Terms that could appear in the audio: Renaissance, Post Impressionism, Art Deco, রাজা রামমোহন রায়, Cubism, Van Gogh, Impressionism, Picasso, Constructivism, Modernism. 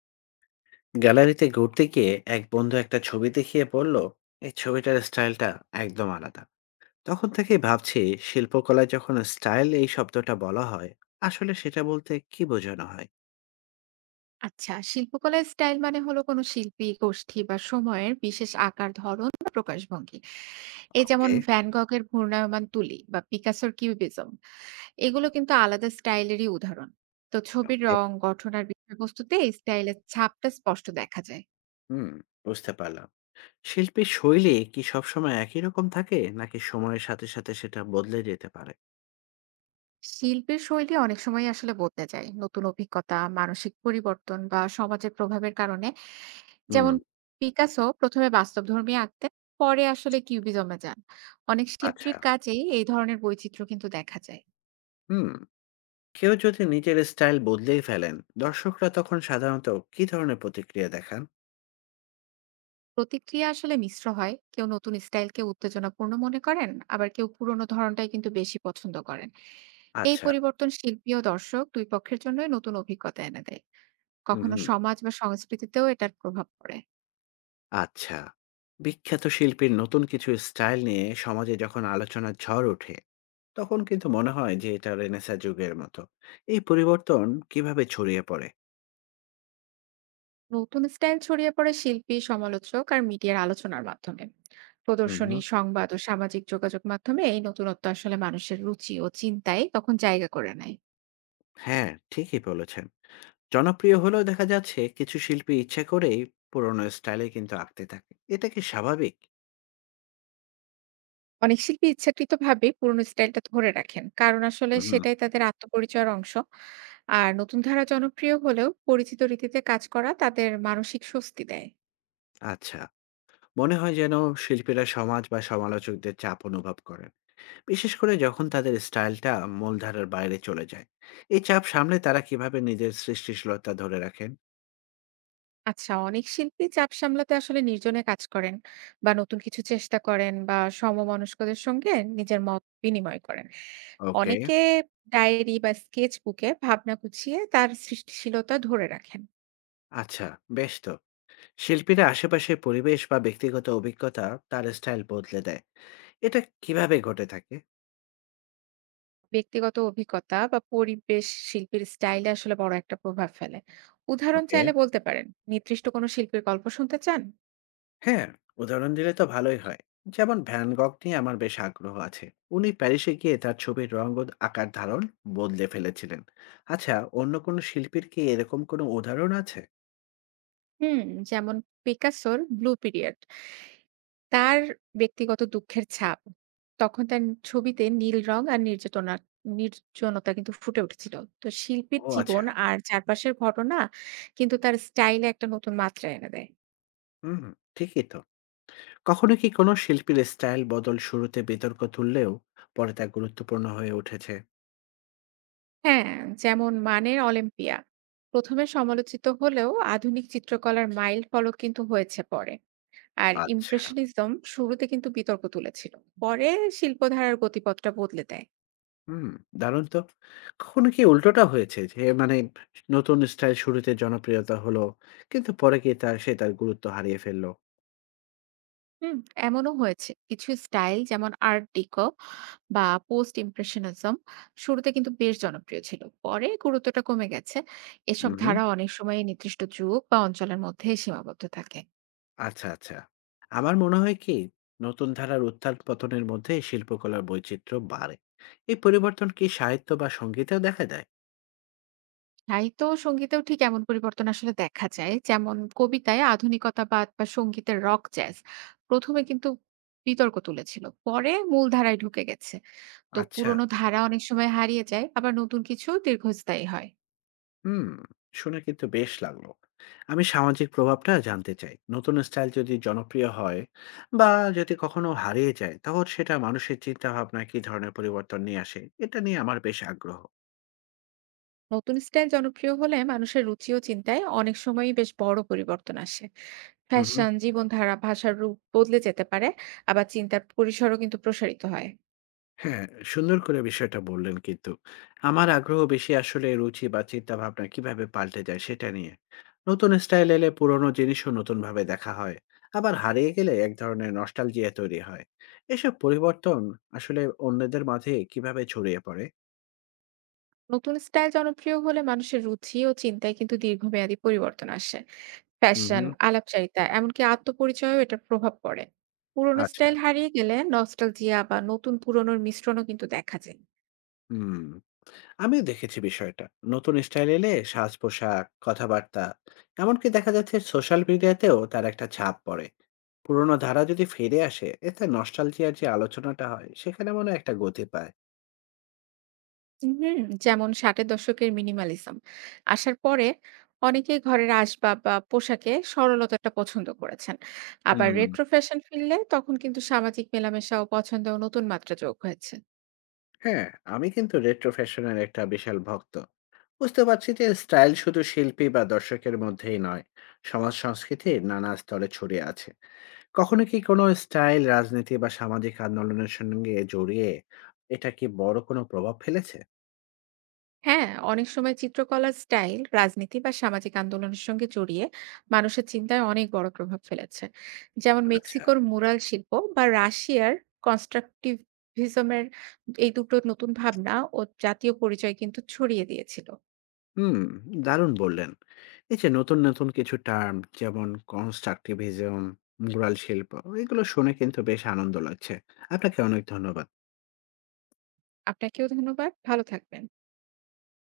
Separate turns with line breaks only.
গ্যালারিতে ঘুরতে গিয়ে এক বন্ধু একটা ছবি দেখিয়ে বলল, এই ছবিটার স্টাইলটা একদম আলাদা। তখন থেকেই ভাবছি, শিল্পকলায় যখন স্টাইল এই শব্দটা বলা হয়, আসলে সেটা বলতে কি বোঝানো হয়?
আচ্ছা শিল্পকলার স্টাইল মানে হলো কোনো শিল্পী গোষ্ঠী বা সময়ের বিশেষ আকার ধরন বা প্রকাশভঙ্গি। এই যেমন
ওকে।
ভ্যান গগের ঘূর্ণায়মান তুলি বা পিকাসোর কিউবিজম, এগুলো কিন্তু আলাদা স্টাইলেরই উদাহরণ। তো ছবির
ওকে।
রং গঠন আর বিষয়বস্তুতে এই স্টাইলের ছাপটা স্পষ্ট দেখা যায়।
হুম, বুঝতে পারলাম। শিল্পীর শৈলী কি সবসময় একই রকম থাকে, নাকি সময়ের সাথে সাথে সেটা বদলে যেতে পারে?
শিল্পের শৈলী অনেক সময় আসলে বদলে যায় নতুন অভিজ্ঞতা মানসিক পরিবর্তন বা সমাজের প্রভাবের কারণে।
হুম।
যেমন পিকাসো প্রথমে বাস্তবধর্মী আঁকতেন, পরে আসলে কিউবিজমে যান। অনেক শিল্পীর
আচ্ছা।
কাজেই এই ধরনের বৈচিত্র্য কিন্তু দেখা যায়।
হুম। কেউ যদি নিজের স্টাইল বদলেই ফেলেন, দর্শকরা তখন সাধারণত কি ধরনের প্রতিক্রিয়া দেখান?
প্রতিক্রিয়া আসলে মিশ্র হয়। কেউ নতুন স্টাইলকে উত্তেজনাপূর্ণ মনে করেন, আবার কেউ পুরোনো ধরনটাই কিন্তু বেশি পছন্দ করেন। এই
আচ্ছা।
পরিবর্তন শিল্পী ও দর্শক দুই পক্ষের জন্যই নতুন অভিজ্ঞতা এনে দেয়। কখনো
হুম।
সমাজ বা সংস্কৃতিতেও এটার প্রভাব পড়ে।
আচ্ছা। বিখ্যাত শিল্পীর নতুন কিছু স্টাইল নিয়ে সমাজে যখন আলোচনার ঝড় ওঠে, তখন কিন্তু মনে হয় যে এটা রেনেসাঁ যুগের মতো। এই পরিবর্তন কিভাবে ছড়িয়ে পড়ে?
নতুন স্টাইল ছড়িয়ে পড়ে শিল্পী সমালোচক আর মিডিয়ার আলোচনার মাধ্যমে।
হুম, হুম।
প্রদর্শনী সংবাদ ও সামাজিক যোগাযোগ মাধ্যমে এই নতুনত্ব আসলে মানুষের রুচি ও চিন্তায় তখন জায়গা করে নেয়।
হ্যাঁ, ঠিকই বলেছেন। জনপ্রিয় হলেও দেখা যাচ্ছে কিছু শিল্পী ইচ্ছা করেই পুরনো স্টাইলে কিন্তু আঁকতে থাকে। এটা কি স্বাভাবিক?
অনেক শিল্পী ইচ্ছাকৃতভাবে পুরনো স্টাইলটা ধরে রাখেন কারণ আসলে
হুম, হুম।
সেটাই তাদের আত্মপরিচয়ের অংশ। আর নতুন ধারা জনপ্রিয় হলেও পরিচিত রীতিতে কাজ করা তাদের মানসিক স্বস্তি দেয়।
আচ্ছা। মনে হয় যেন শিল্পীরা সমাজ বা সমালোচকদের চাপ অনুভব করেন। বিশেষ করে যখন তাদের স্টাইলটা মূলধারার বাইরে চলে যায়, এই চাপ সামলে তারা কিভাবে নিজের সৃষ্টিশীলতা ধরে রাখেন?
আচ্ছা, অনেক শিল্পী চাপ সামলাতে আসলে নির্জনে কাজ করেন বা নতুন কিছু চেষ্টা করেন বা সমমনস্কদের সঙ্গে নিজের মত বিনিময় করেন।
ওকে।
অনেকে ডায়েরি বা স্কেচ বুকে ভাবনা গুছিয়ে তার সৃষ্টিশীলতা ধরে রাখেন।
আচ্ছা, বেশ তো। শিল্পীরা আশেপাশের পরিবেশ বা ব্যক্তিগত অভিজ্ঞতা তার স্টাইল বদলে দেয়, এটা কিভাবে ঘটে থাকে?
ব্যক্তিগত অভিজ্ঞতা বা পরিবেশ শিল্পীর স্টাইলে আসলে বড় একটা প্রভাব ফেলে। উদাহরণ
ওকে।
চাইলে বলতে পারেন। নির্দিষ্ট কোনো শিল্পীর গল্প শুনতে চান?
হ্যাঁ, উদাহরণ দিলে তো ভালোই হয়। যেমন ভ্যান গগ নিয়ে আমার বেশ আগ্রহ আছে। উনি প্যারিসে গিয়ে তার ছবির রঙ ও আকার ধারণ বদলে ফেলেছিলেন। আচ্ছা, অন্য কোনো শিল্পীর কি এরকম কোনো উদাহরণ আছে?
হুম, যেমন পিকাসোর ব্লু পিরিয়ড। তার ব্যক্তিগত দুঃখের ছাপ। তখন তার ছবিতে নীল রং আর নির্যাতনা নির্জনতা কিন্তু ফুটে উঠেছিল। তো শিল্পীর
ও আচ্ছা।
জীবন আর চারপাশের ঘটনা কিন্তু তার স্টাইলে একটা নতুন মাত্রা এনে দেয়।
হুম, ঠিকই তো। কখনো কি কোনো শিল্পীর স্টাইল বদল শুরুতে বিতর্ক তুললেও পরে তা গুরুত্বপূর্ণ হয়ে উঠেছে?
হ্যাঁ, যেমন মানের 'অলিম্পিয়া' ১ম এ সমালোচিত হলেও আধুনিক চিত্রকলার মাইল ফলক কিন্তু হয়েছে পরে। আর
আচ্ছা।
ইমপ্রেশনিজম শুরুতে কিন্তু বিতর্ক তুলেছিল। পরে শিল্পধারার গতিপথটা বদলে দেয়।
হুম, দারুণ তো। কখনো কি উল্টোটা হয়েছে? যে মানে, নতুন স্টাইল শুরুতে জনপ্রিয়তা হলো, কিন্তু পরে গিয়ে তা সে তার গুরুত্ব হারিয়ে ফেলল?
হুম, এমনও হয়েছে। কিছু স্টাইল যেমন আর্ট ডিকো বা পোস্ট ইমপ্রেশনিজম শুরুতে কিন্তু বেশ জনপ্রিয় ছিল। পরে গুরুত্বটা কমে গেছে। এসব
উহুম।
ধারা অনেক সময় নির্দিষ্ট যুগ বা অঞ্চলের মধ্যে সীমাবদ্ধ থাকে।
আচ্ছা, আচ্ছা। আমার মনে হয় কি, নতুন ধারার উত্থান-পতনের মধ্যে শিল্পকলার বৈচিত্র্য বাড়ে। এই পরিবর্তন কি সাহিত্য বা সংগীতেও দেখা দেয়?
সাহিত্য ও সঙ্গীতেও ঠিক এমন পরিবর্তন আসলে দেখা যায়। যেমন কবিতায় আধুনিকতাবাদ বা সঙ্গীতের রক জ্যাজ প্রথমে কিন্তু বিতর্ক তুলেছিল। পরে মূল ধারায় ঢুকে গেছে। তো
আচ্ছা।
পুরোনো ধারা অনেক সময় হারিয়ে যায়, আবার নতুন কিছু দীর্ঘস্থায়ী হয়।
হুম, শুনে কিন্তু বেশ লাগলো। আমি সামাজিক প্রভাবটা জানতে চাই। নতুন স্টাইল যদি জনপ্রিয় হয়, বা যদি কখনো হারিয়ে যায়, তখন সেটা মানুষের চিন্তা ভাবনা কি ধরনের পরিবর্তন নিয়ে আসে, এটা নিয়ে আমার বেশ আগ্রহ।
নতুন স্টাইল জনপ্রিয় হলে মানুষের রুচি ও চিন্তায় অনেক সময়ই বেশ বড় পরিবর্তন আসে।
হুম।
ফ্যাশন জীবনধারা ভাষার রূপ বদলে যেতে পারে। আবার চিন্তার পরিসরও কিন্তু প্রসারিত হয়।
হ্যাঁ, সুন্দর করে বিষয়টা বললেন কিন্তু। আমার আগ্রহ বেশি আসলে রুচি বা চিন্তাভাবনা কিভাবে পাল্টে যায় সেটা নিয়ে। নতুন স্টাইল এলে পুরনো জিনিসও নতুনভাবে দেখা হয়। আবার হারিয়ে গেলে এক ধরনের নস্টালজিয়া তৈরি হয়। এসব পরিবর্তন আসলে অন্যদের মাঝে কিভাবে ছড়িয়ে পড়ে?
নতুন স্টাইল জনপ্রিয় হলে মানুষের রুচি ও চিন্তায় কিন্তু দীর্ঘমেয়াদী পরিবর্তন আসে।
হুম,
ফ্যাশন
হুম।
আলাপচারিতা এমনকি আত্মপরিচয়ও এটার প্রভাব পড়ে। পুরোনো
আচ্ছা।
স্টাইল হারিয়ে গেলে নস্টালজিয়া বা নতুন পুরনোর মিশ্রণও কিন্তু দেখা যায়।
হুম। আমিও দেখেছি বিষয়টা। নতুন স্টাইল এলে সাজ পোশাক কথাবার্তা, এমনকি দেখা যাচ্ছে সোশ্যাল মিডিয়াতেও তার একটা ছাপ পড়ে। পুরোনো ধারা যদি ফিরে আসে, এতে নস্টালজিয়ার যে আলোচনাটা হয়, সেখানে মনে হয় একটা গতি পায়।
হুম, যেমন ষাটের দশকের মিনিমালিজম আসার পরে অনেকেই ঘরের আসবাব বা পোশাকে সরলতাটা পছন্দ করেছেন। আবার
হুম।
রেট্রো ফ্যাশন ফিরলে তখন কিন্তু সামাজিক মেলামেশা ও পছন্দ নতুন মাত্রা যোগ হয়েছে।
হ্যাঁ, আমি কিন্তু রেট্রো ফ্যাশনের একটা বিশাল ভক্ত। বুঝতে পারছি যে স্টাইল শুধু শিল্পী বা দর্শকের মধ্যেই নয়, সমাজ সংস্কৃতির নানা স্তরে ছড়িয়ে আছে। কখনো কি কোনো স্টাইল রাজনীতি বা সামাজিক আন্দোলনের সঙ্গে জড়িয়ে এটা কি বড় কোনো প্রভাব ফেলেছে?
হ্যাঁ, অনেক সময় চিত্রকলার স্টাইল রাজনীতি বা সামাজিক আন্দোলনের সঙ্গে জড়িয়ে মানুষের চিন্তায় অনেক বড় প্রভাব ফেলেছে। যেমন
আচ্ছা।
মেক্সিকোর মুরাল শিল্প বা রাশিয়ার কনস্ট্রাকটিভিজমের এই দুটো নতুন ভাবনা ও জাতীয় পরিচয় কিন্তু ছড়িয়ে দিয়েছিল।
হুম, দারুণ বললেন। এই যে নতুন, নতুন কিছু টার্ম, যেমন কনস্ট্রাকটিভিজম, মুরাল শিল্প, এগুলো শুনে কিন্তু বেশ আনন্দ লাগছে। আপনাকে অনেক ধন্যবাদ।
আপনাকেও ধন্যবাদ। ভালো থাকবেন।